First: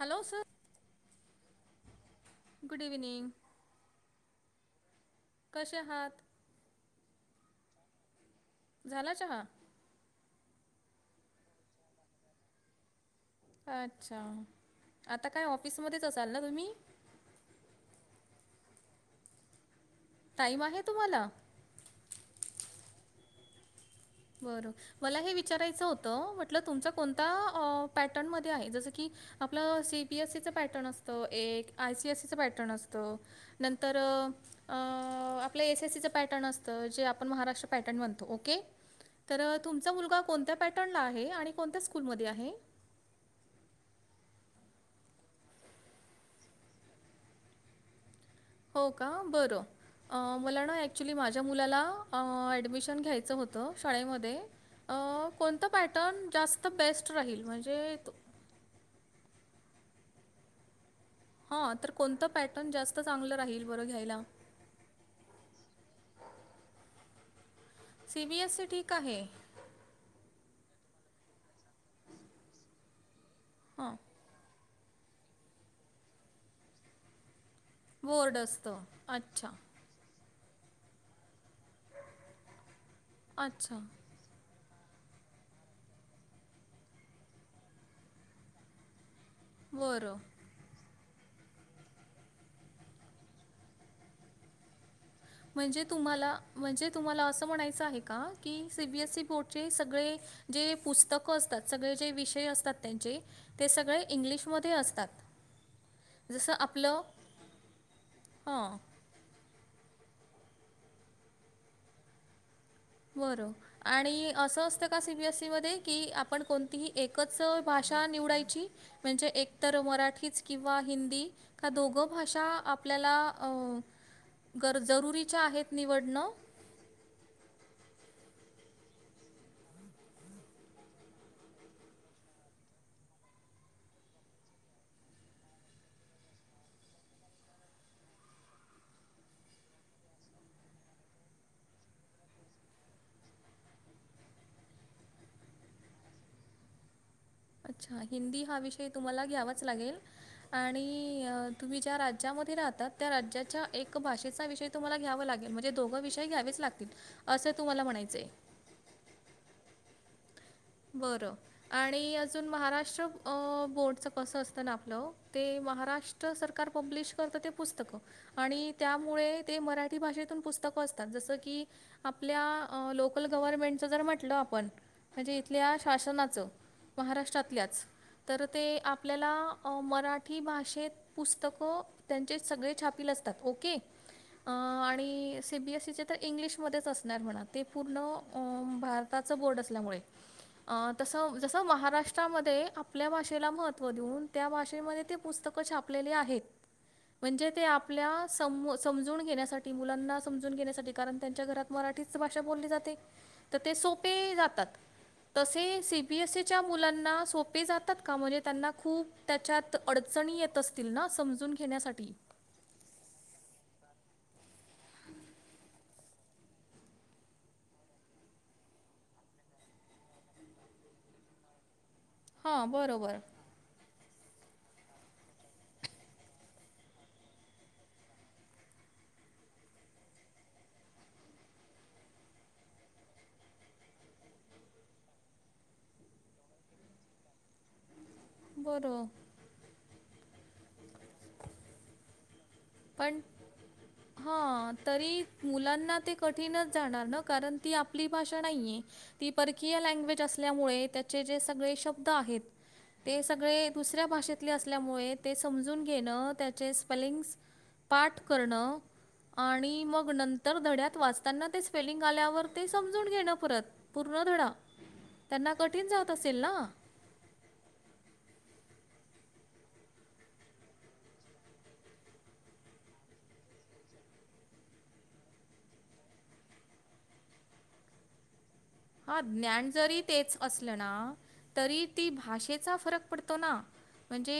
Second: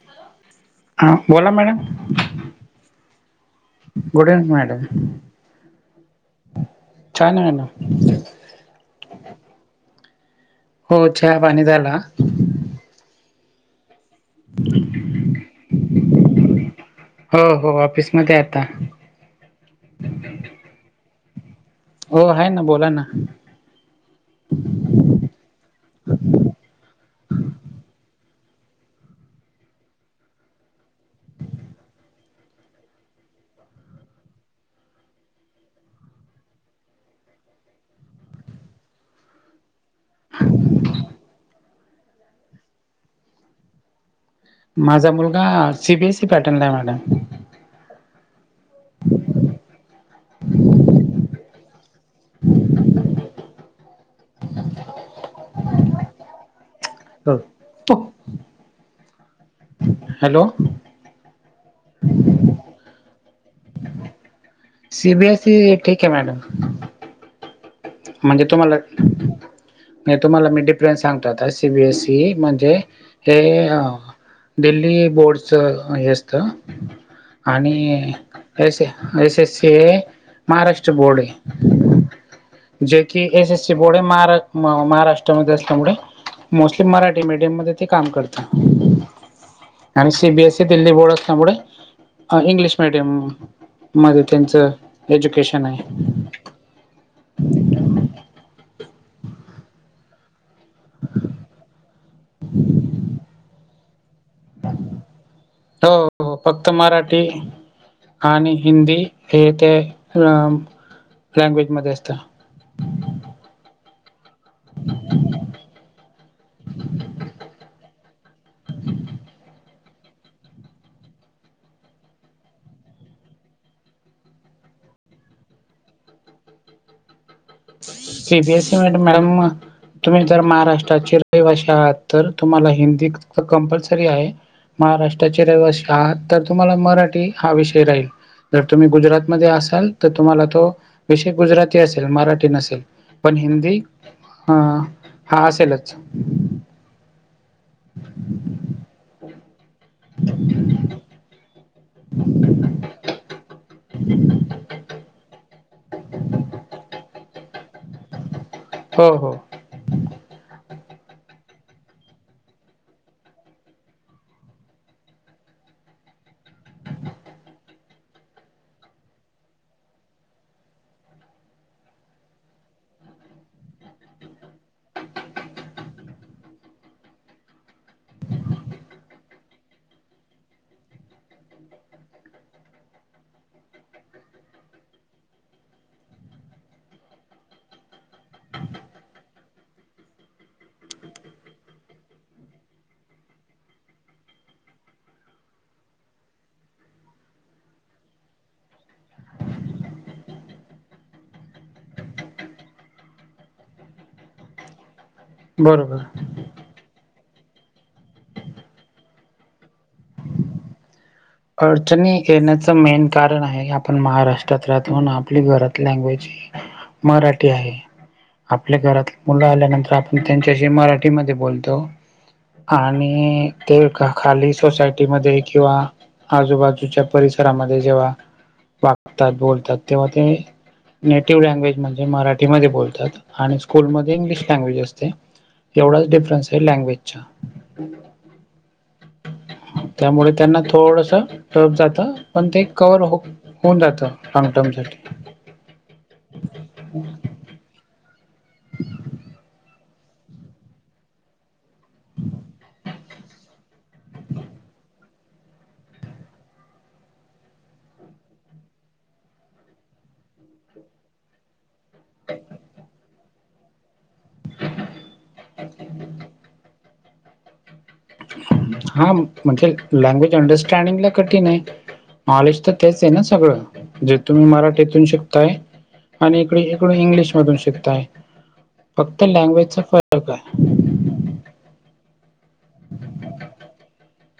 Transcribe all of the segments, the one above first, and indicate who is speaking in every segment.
Speaker 1: Hello sir!
Speaker 2: हा बोला madam.
Speaker 1: [unintelligible]
Speaker 2: Good evening madam.
Speaker 1: कशे आहात?
Speaker 2: छान आहे ना.
Speaker 1: झाला चहा?
Speaker 2: हो चहा पाणी झाला.
Speaker 1: अच्छा! आता काय ऑफिसमध्येच असाल ना तुम्ही?
Speaker 2: हो हो ऑफिसमध्ये आता.
Speaker 1: टाईम आहे तुम्हाला?
Speaker 2: हो आहे ना बोला ना.
Speaker 1: बरं मला हे विचारायचं होतं म्हटलं तुमचा कोणता अ पॅटर्नमध्ये आहे जसं की आपलं सी बी ए सी चा पॅटर्न असतो एक आय सी एस सी चा पॅटर्न असतो नंतर अ आपलं एस एस सी चा पॅटर्न असतं जे आपण महाराष्ट्र पॅटर्न म्हणतो ओके. तर तुमचा मुलगा कोणत्या पॅटर्नला आहे आणि कोणत्या स्कूलमध्ये आहे?
Speaker 2: माझा मुलगा सी बी एस सी पॅटर्नला आहे मॅडम.
Speaker 1: हो का बरं अ मला ना ॲक्च्युली माझ्या मुलाला अ ॲडमिशन घ्यायचं हो त शाळेमध्ये अ कोणता पॅटर्न जास्त बेस्ट
Speaker 2: त
Speaker 1: राहील? म्हणजे
Speaker 2: पक
Speaker 1: तो
Speaker 2: हॅलो
Speaker 1: हा तर कोणतं पॅटर्न जास्त चांगलं राहील बरं घ्यायला?
Speaker 2: सी बी एस सी ठीक आहे मॅडम. म्हणजे
Speaker 1: सी-बी-एस-ई
Speaker 2: तुम्हाला
Speaker 1: ठीक आहे.
Speaker 2: मी तुम्हाला मी डिफरन्स सांगतो आता सी बी एसी म्हणजे हे अ
Speaker 1: हां,
Speaker 2: दिल्ली बोर्डचं हे असत आणि नी
Speaker 1: बोर्ड
Speaker 2: एक एस
Speaker 1: असतं.
Speaker 2: आय सी
Speaker 1: अच्छा,
Speaker 2: एस सी हे महाराष्ट्र बोर्ड हे. जे की एस एस सी
Speaker 1: अच्छा.
Speaker 2: बोर्ड मारा म-महाराष्ट्रामध्ये असल्यामुळे मोस्टली मराठी मीडियममध्ये ते काम करत. आणि
Speaker 1: बरं.
Speaker 2: सीबीएस ते दिल्ली बोर्ड असल्यामुळे हा इंग्लिश मिडियम मध्ये त्यांचं एज्युकेशन आहे
Speaker 1: म्हणजे तुम्हाला म्हणजे तुम्हाला असं म्हणायचं आहे का की सी बी एस सी बोर्डचे सगळे जे पुस्तकं असतात, सगळे जे विषय असतात त्यांचे ते सगळे इंग्लिश
Speaker 2: हो, हो फक्त
Speaker 1: आपलं
Speaker 2: मराठी आणि
Speaker 1: हां
Speaker 2: हिंदी हे ते अं लँग्वेजमध्ये असतं.
Speaker 1: बरं. आणि असं असतं का सीबीएसीमध्ये, की आपण कोणतीही एकच भाषा निवडायची? म्हणजे एक तर मराठीच किंवा हिंदी. का दोघं भाषा आपल्याला अ गर जरुरीच्या आहेत निवडणं?
Speaker 2: सीबीएससीमध्ये मॅडम तुम्ही जर महाराष्ट्राचे रहिवासी आहात, तर तुम्हाला हिंदीचं कंपल्सरी आहे. महाराष्ट्राचे रहिवासी आहात, तर तुम्हाला मराठी हा विषय राहील. जर तुम्ही गुजरातमध्ये असाल, तर तुम्हाला तो विषय गुजराती असेल. मराठी नसेल पण हिंदी अ हा असेलच.
Speaker 1: अच्छा हिंदी हा विषय तुम्हाला घ्यावाच लागेल. आणि अ तुम्ही ज्या राज्यामध्ये राहतात त्या राज्याच्या एक भाषेचा विषय तुम्हाला घ्यावं लागेल म्हणजे दोघं विषय घ्यावेच लागतील असे तुम्हाला म्हणायचंय.
Speaker 2: हो, हो.
Speaker 1: बरं. आणि अजून महाराष्ट्र अ बोर्डचं कसं असतं ना आपलं ते महाराष्ट तर सरकार पब्लीश करतं ते पुस्तकं. आणि त्यामुळे ते मराठी भाषेतून पुस्तकं असतात. जसं की आपल्या अ लोकल गव्हर्मेंटचं जर म्हटलं आपण म्हणजे इथल्या शासनाचं महाराष्ट्रातल्याच तर ते आपल्याला अ मराठी भाषेत पुस्तकं त्यांचे सगळे छापीलं असतात ओके. अ आणि सीबीएससीचे ते इंग्लिशमध्येच असणार म्हणा. ते पूर्ण अ भार ताचं बोर्ड असल्यामुळे अ तसं जसं महाराष्ट्रामध्ये आपल्या भाषेला महत्त्व देऊन त्या भाषेमध्ये ते पुस्तकं छापलेले आहेत. म्हणजे ते आपल्या सम-समजून घेण्यासाठी मुलांना समजून घेण्यासाठी, कारण त्यांच्या घरात मराठीच भाषा बोलली जाते, तर ते सोपे जातात. तसे
Speaker 2: बरोबर.
Speaker 1: सीबीएसी च्या मुलांना सोपे जातात का म्हणजे त्यांना खूप त्याच्यात अडचणी येत अस तील ना समजून
Speaker 2: अडचणी
Speaker 1: घेण्यासाठी
Speaker 2: येण्याचं मेन कारण आहे आपण महाराष्ट्रात राहतो आणि आपली घरा लँग्वेज मराठी आहे. आपले घरातली मुलं आल्यानंतर आपण त्यांच्याशी मराठीमध्ये बोलतो.
Speaker 1: हां बरोबर
Speaker 2: आणि ते खा-खाली सोसायटीमध्ये किंवा आजूबाजूच्या परिसरामध्ये जेव्हा वागतात, बोलतात तेव्हा ते नेटिव्ह लँग्वेज म्हणजे मराठीमध्ये बोलतात आणि स्कूलमध्ये इंग्लिश लँग्वेज असते. एवढाच डिफरन्स आहे लँग्वेज अच्छा
Speaker 1: बरं
Speaker 2: त्यामुळे त्यांना थोडंसं टफ जात, पण ते कवर
Speaker 1: पण
Speaker 2: हो-होऊन जात लाॅग
Speaker 1: हां,
Speaker 2: टर्मसाठी.
Speaker 1: तरी मुलांना ते कठीणच जाणार ना, कारण ती आपली भाषा नाही. ती परकीय लँग्वेज असल्यामुळे त्याचे जे सगळे शब्द आहेत ते सगळे दुसऱ्या भाषेतले असल्यामुळे ते समजून घेणं, त्याचे स्पेलिंग्स पाठ करणं आणि मग नंतर धड्यात वाचताना तेच पेलिंग आल्यावर ते समजून घेणं परत पूर्ण धडा त्यांना कठीण जात असेल ना.
Speaker 2: हा म-म्हणजे लँग्वेज अंडरस्टँडिंगला कठीण आहे. नाॅलेज तर तेच आहे ना सगळं, जे तुम्ही मराठीतून शिकताय आणि इकडे इकड इंग्लिश मधून शिकताय.
Speaker 1: हा,
Speaker 2: फक्त
Speaker 1: ज्ञान
Speaker 2: लँग्वेजचा
Speaker 1: जरी
Speaker 2: फरक
Speaker 1: तेच
Speaker 2: आहे
Speaker 1: असलं ना. तरी ती भाषेचा फरक पडतो ना. म्हणजे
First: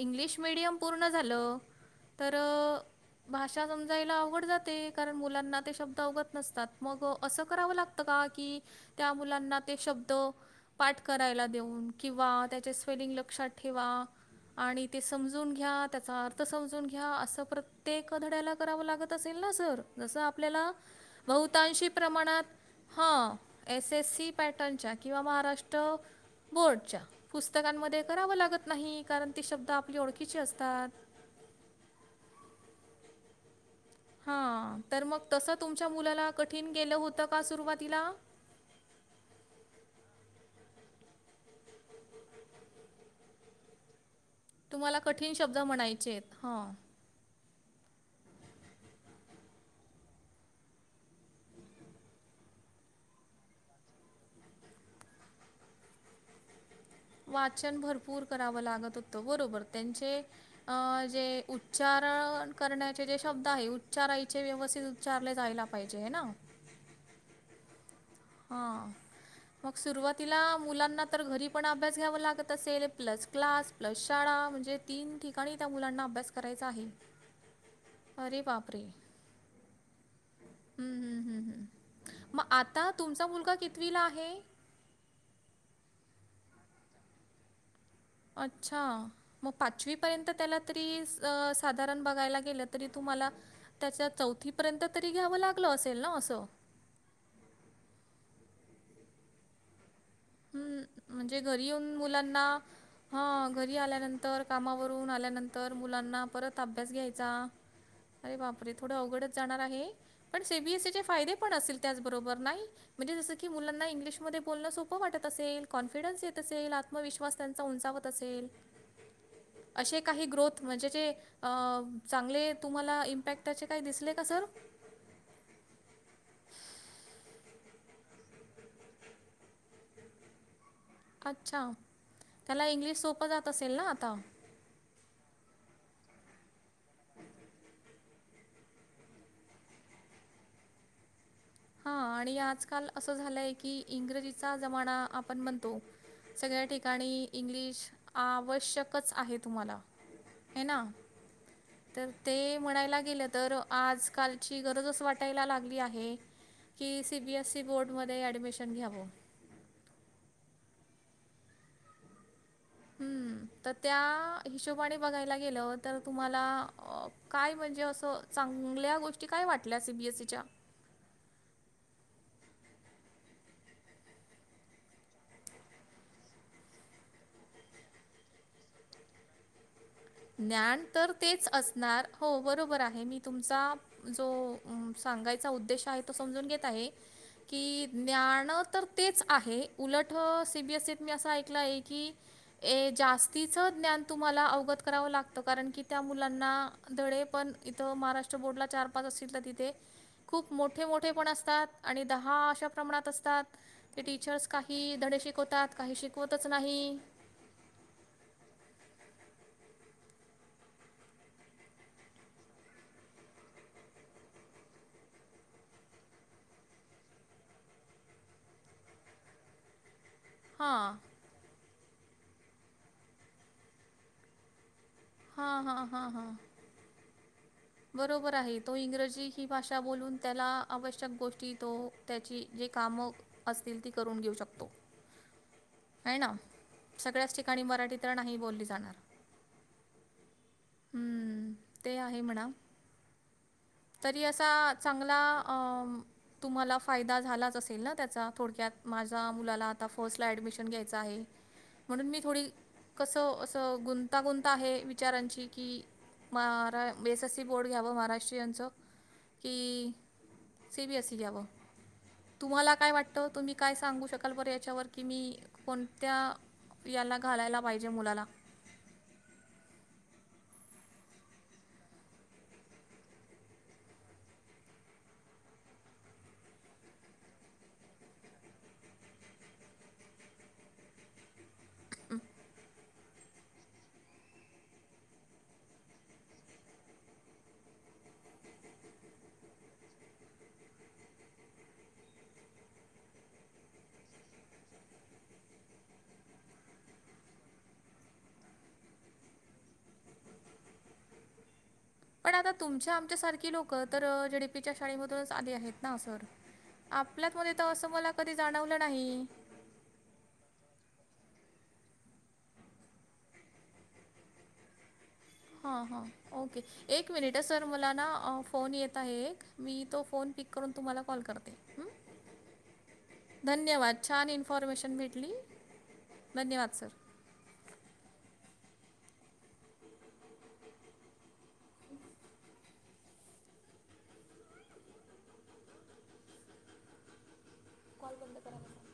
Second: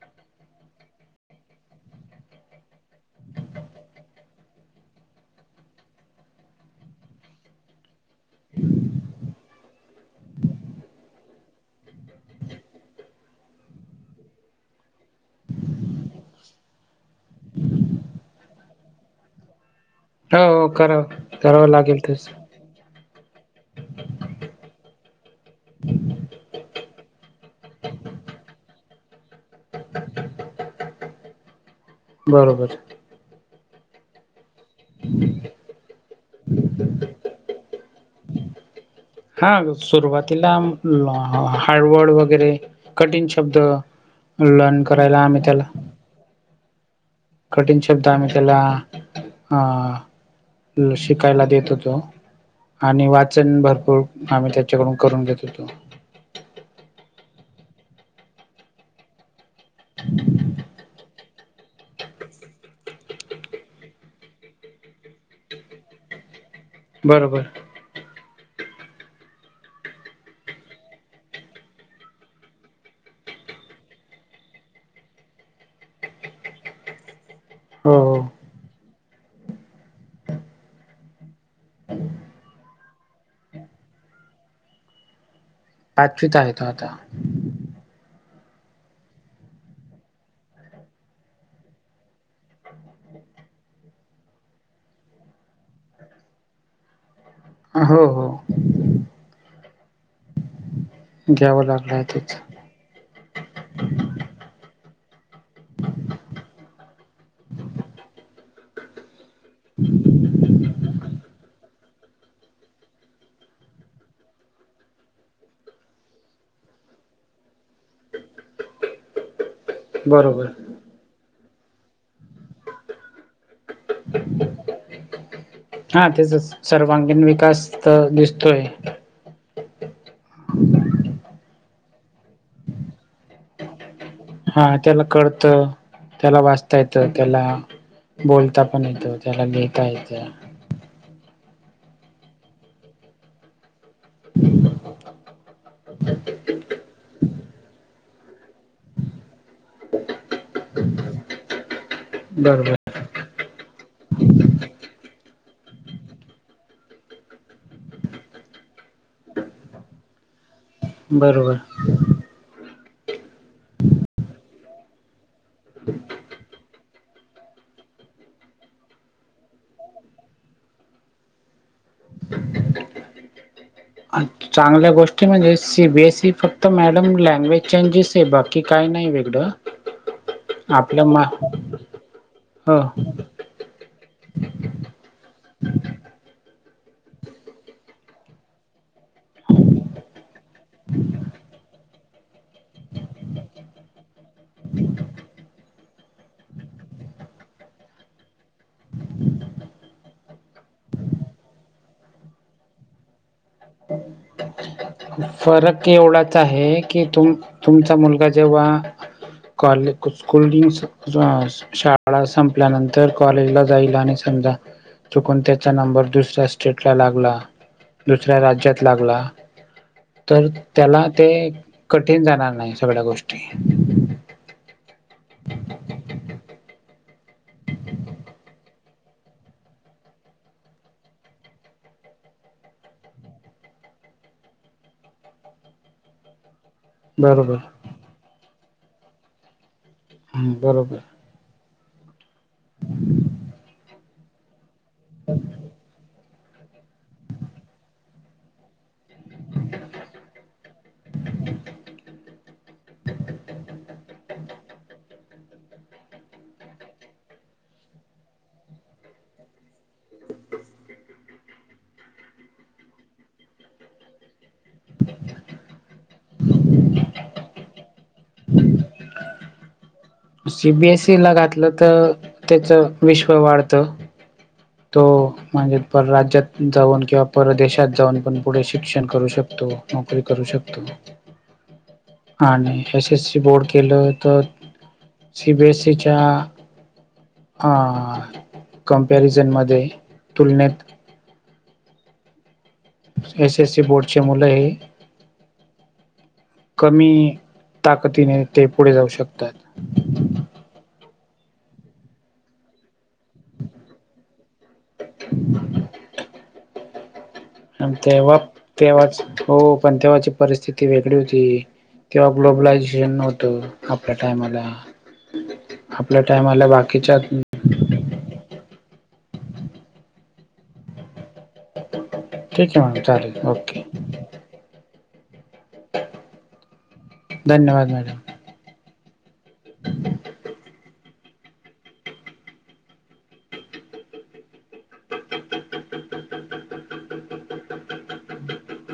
Speaker 1: इंग्लिश मिडियम पूर्ण झालं‌ तर. भाषा समजायला अवघड जाते. कारण मुलांना ते, शब्द अवगत नसतात. मग असं करावं लागतं का. कि त्या मुलांना ते शब्द पाठ करायला देऊन. किंवा त्याचे स्पेलिंग लक्षात ठेवा. आणि ते समजून घ्या त्याचा अर्थ समजून घ्या असं प्रत्येक धड्याला. कराव लागत असेल ना सर, जसं
Speaker 2: हो हो
Speaker 1: आपल्याला
Speaker 2: करावं करावं
Speaker 1: बहुतांशी
Speaker 2: लागेल तेच
Speaker 1: प्रमाणात. हा, एस एस सी पॅटर्नच्या किंवा महाराष्ट्र. बोर्डच्या, पुस्तकांमध्ये कराव लागत नाही. कारण ती शब्द आपली ओळखीचे असतात.
Speaker 2: बरोबर.
Speaker 1: हां, तर मग तसं तुमच्या मुलाला कठीण गेलं होतं, का सुरुवातीला.
Speaker 2: हा सुरुवातीला हाडवर्ल्ड वगैरे. कठीण शब्द, लन करायला आम्ही त्याला.
Speaker 1: हा.
Speaker 2: कठीण शब्द आम्ही त्याला, अ- शिकायला देत होतो. आणि वाचन भरपूर आम्ही, त्यांच्याकडून करून घेत होतो.
Speaker 1: वाचन भरपूर करावं लागत होतं. बरोबर त्यांचे, जे उच्चारण करण्याचे जे शब्द आहे, उच्चारायचे व्यवस्थित उच्चारले जायला पाहिजे हेना.
Speaker 2: बरं बरं.
Speaker 1: हा, मग सुरुवातीला मुलांना तर, घरी पण अभ्यास घ्याव लागत असेल प्लस. क्लास प्लस शाळा म्हणजे, तीन ठिकाणी त्या मुलांना अभ्यास करायचा आहे.
Speaker 2: [inaudible] हो
Speaker 1: अरे बाप रे. हम्म हम्म हम्म हम्म मग आता तुमचा मुलगा कितवीला आहे.
Speaker 2: पाचवीत आहे, तो आता.
Speaker 1: अच्छा. ‌ मग पाचवीपर्यंत त्याला तरी, साधारण बघायला गेलं तरी तुम्हाला. तस चौथीपर्यंत तरी घ्यावं, लागलं असेल ना असं.
Speaker 2: हा हो हो.
Speaker 1: हम्म, म्हणजे
Speaker 2: घ्यावं
Speaker 1: घरी
Speaker 2: लागलं
Speaker 1: येऊन
Speaker 2: आहे
Speaker 1: मुलांना.
Speaker 2: तेच
Speaker 1: हा घरी आल्यानंतर कामावरून, आल्यानंतर मुलांना परत अभ्यास घ्यायचा. अरे बापरे थोडं, अवघडच जाणार आहे. पण सेबीएससीचे फायदे पण असेल. त्याचबरोबर नाही म्हणजे, जसं की मुलांना इंग्लिशमध्ये बोलणं सोपं प वाटत असेल. कॉन्फिडन्स येत असेल, आत्मविश्वास त्यांचा उंचावत असेल. असे काही
Speaker 2: बरोबर
Speaker 1: ग्रोथ म्हणजे, जे चांगले तुम्हाला इम्पॅक्ट. त्याचे काय दिसले का सर.
Speaker 2: हा, तेचा सर्वांगीण विकास तर दिसतोय. [inaudible]
Speaker 1: अच्छा, त्याला इंग्लिश सोपं जात असेल ना आता.
Speaker 2: हा त्याला कळत त्याला वाचता येत त्याला. बोलता पण येत, त्याला लिहता येत.
Speaker 1: हा, आणि आजकाल असं झालंय की. इंग्रजीचा जमाना आपण म्हणतो, सगळ्या ठिकाणी. इंग्लिश आवश्यकच आहे तुम्हाला हे ना. तर ते
Speaker 2: बरोबर
Speaker 1: म्हणायला गेलं तर, आजकालची गरजच वाटायला लागली आहे. की, सी बी एसई बोर्डमध्ये ॲडमिशन घ्यावं.
Speaker 2: बरोबर.
Speaker 1: हम्म. तर त्या हिशोबाने बघायला गेलं, तर तुम्हाला अं काय म्हणजे असं चांगल्या गोष्टी काय वाटल्या सर बीएसीच्या?
Speaker 2: चांगल्या गोष्टी म्हणजे सीबीएसी फक्त मॅडम लँग्वेज चेंजेस आहे बाकी काय नाही वेगळं.
Speaker 1: ज्ञान
Speaker 2: आपलं
Speaker 1: तर
Speaker 2: मा
Speaker 1: तेच असणार. हो बरोबर आहे मी तुमचा जो अं सांगायचा उद्देश आहे तो समजून घेत आहे. की ज्ञान तर तेच आहे. उलट सीबीएसीत मी असं ऐकलं आहे की ए जास्तीचं ज्ञान तुम्हाला अवगत कराव लागतं, कारण की त्या मुलांना धडे पण इथं महाराष्ट्र बोर्डला चार पाच असतील तर तिथे खूप मोठे मोठे पण असतात आणि दहा अशा प्रमाणात असतात ते टीचर्स काही धडे शिकवतात
Speaker 2: फरक
Speaker 1: काही
Speaker 2: एवढाच
Speaker 1: शिकवतच
Speaker 2: आहे
Speaker 1: नाही
Speaker 2: की तुम-तुमचा मुलगा जेव्हा कॉले कु कोल्ड्रिंक्स अ शाळा संपल्यानंतर कॉलेजला जाईल आणि समजा चुकून त्याचा नंबर दुसऱ्या स्टेटला लागला, दुसऱ्या राज्यात लागला. तर
Speaker 1: हां
Speaker 2: त्याला ते कठीण जाणार नाही सगळ्या गोष्टी.
Speaker 1: हा, हा, हा, हा. बरोबर आहे. तो इंग्रजी ही भाषा बोलून त्याला आवश्यक गोष्टी तो त्याची जे कामं असतील ती करून घेऊ शकतो. हाय ना? सगळ्याच ठिकाणी
Speaker 2: बरोबर
Speaker 1: मराठी तर नाही बोलली जाणार.
Speaker 2: हम्म बरोबर.
Speaker 1: हं, ते आहे म्हणा.
Speaker 2: [inaudible]
Speaker 1: तरी असा चांगला अ तुम्हाला फायदा झालाच असेल ना त्याचा थोडक्यात माझ्या मुलाला आता फर्स्टला ॲडमिशन घ्यायचं आहे म्हणून मी थोडी कसं असं गुंतागुंता आहे विचारांची की मारा base S S C board घ्यावं महाराष्ट्रीयनचं की सी बी एस सी घ्यावं? तुम्हाला काय वाटतं, तुम्ही काय सांगू शकाल बरं याच्यावर, की मी कोणत्या याला घालायला पाहिजे मुलाला?
Speaker 2: सीबीएसीला घातलं तर त्याच विश्व वाढतं. तो म्हणजे परराज्यात जाऊन किंवा परदेशात जाऊन पण पुढे शिक्षण करू शकतो. नोकरी करू शकतो आणि एस एस सी बोर्ड केलं तर सी बी एस सी च्या आ कमपॅरिझन मध्ये तुलनेत एसएससी बोर्डची मुलं हाय. कमी ताकतीने ते पुढे जाऊ शकतात.
Speaker 1: पण आता तुमच्या आमच्यासारखी लोकं, तर झेडपीच्या शाळेमधूनच आले आहेत ना सर? आपल्यातमध्ये तर असं मला कधी
Speaker 2: तेव्हा
Speaker 1: जाणवलं
Speaker 2: तेव्हाच
Speaker 1: नाही.
Speaker 2: हो, पण तेव्हाची परिस्थिती वेगळी होती. किंवा ग्लोबलायझेशन नव्हतं आपल्या टाइमाला.
Speaker 1: हां हां
Speaker 2: आपल्या
Speaker 1: ओके
Speaker 2: टायमाल्या
Speaker 1: एक
Speaker 2: बाकीच्यात
Speaker 1: मिनिट सर मला ना अ फोन येत आहे एक. मी तो फोन पिक करून तुम्हाला कॉल करते हम्म.
Speaker 2: ठीक आहे मॅडम चालेल ओके
Speaker 1: धन्यवाद, छान इन्फॉर्मेशन भेटली. धन्यवाद सर.
Speaker 2: धन्यवाद मॅडम. [inaudible]
Speaker 1: कॉल बंद करा. [unintelligible]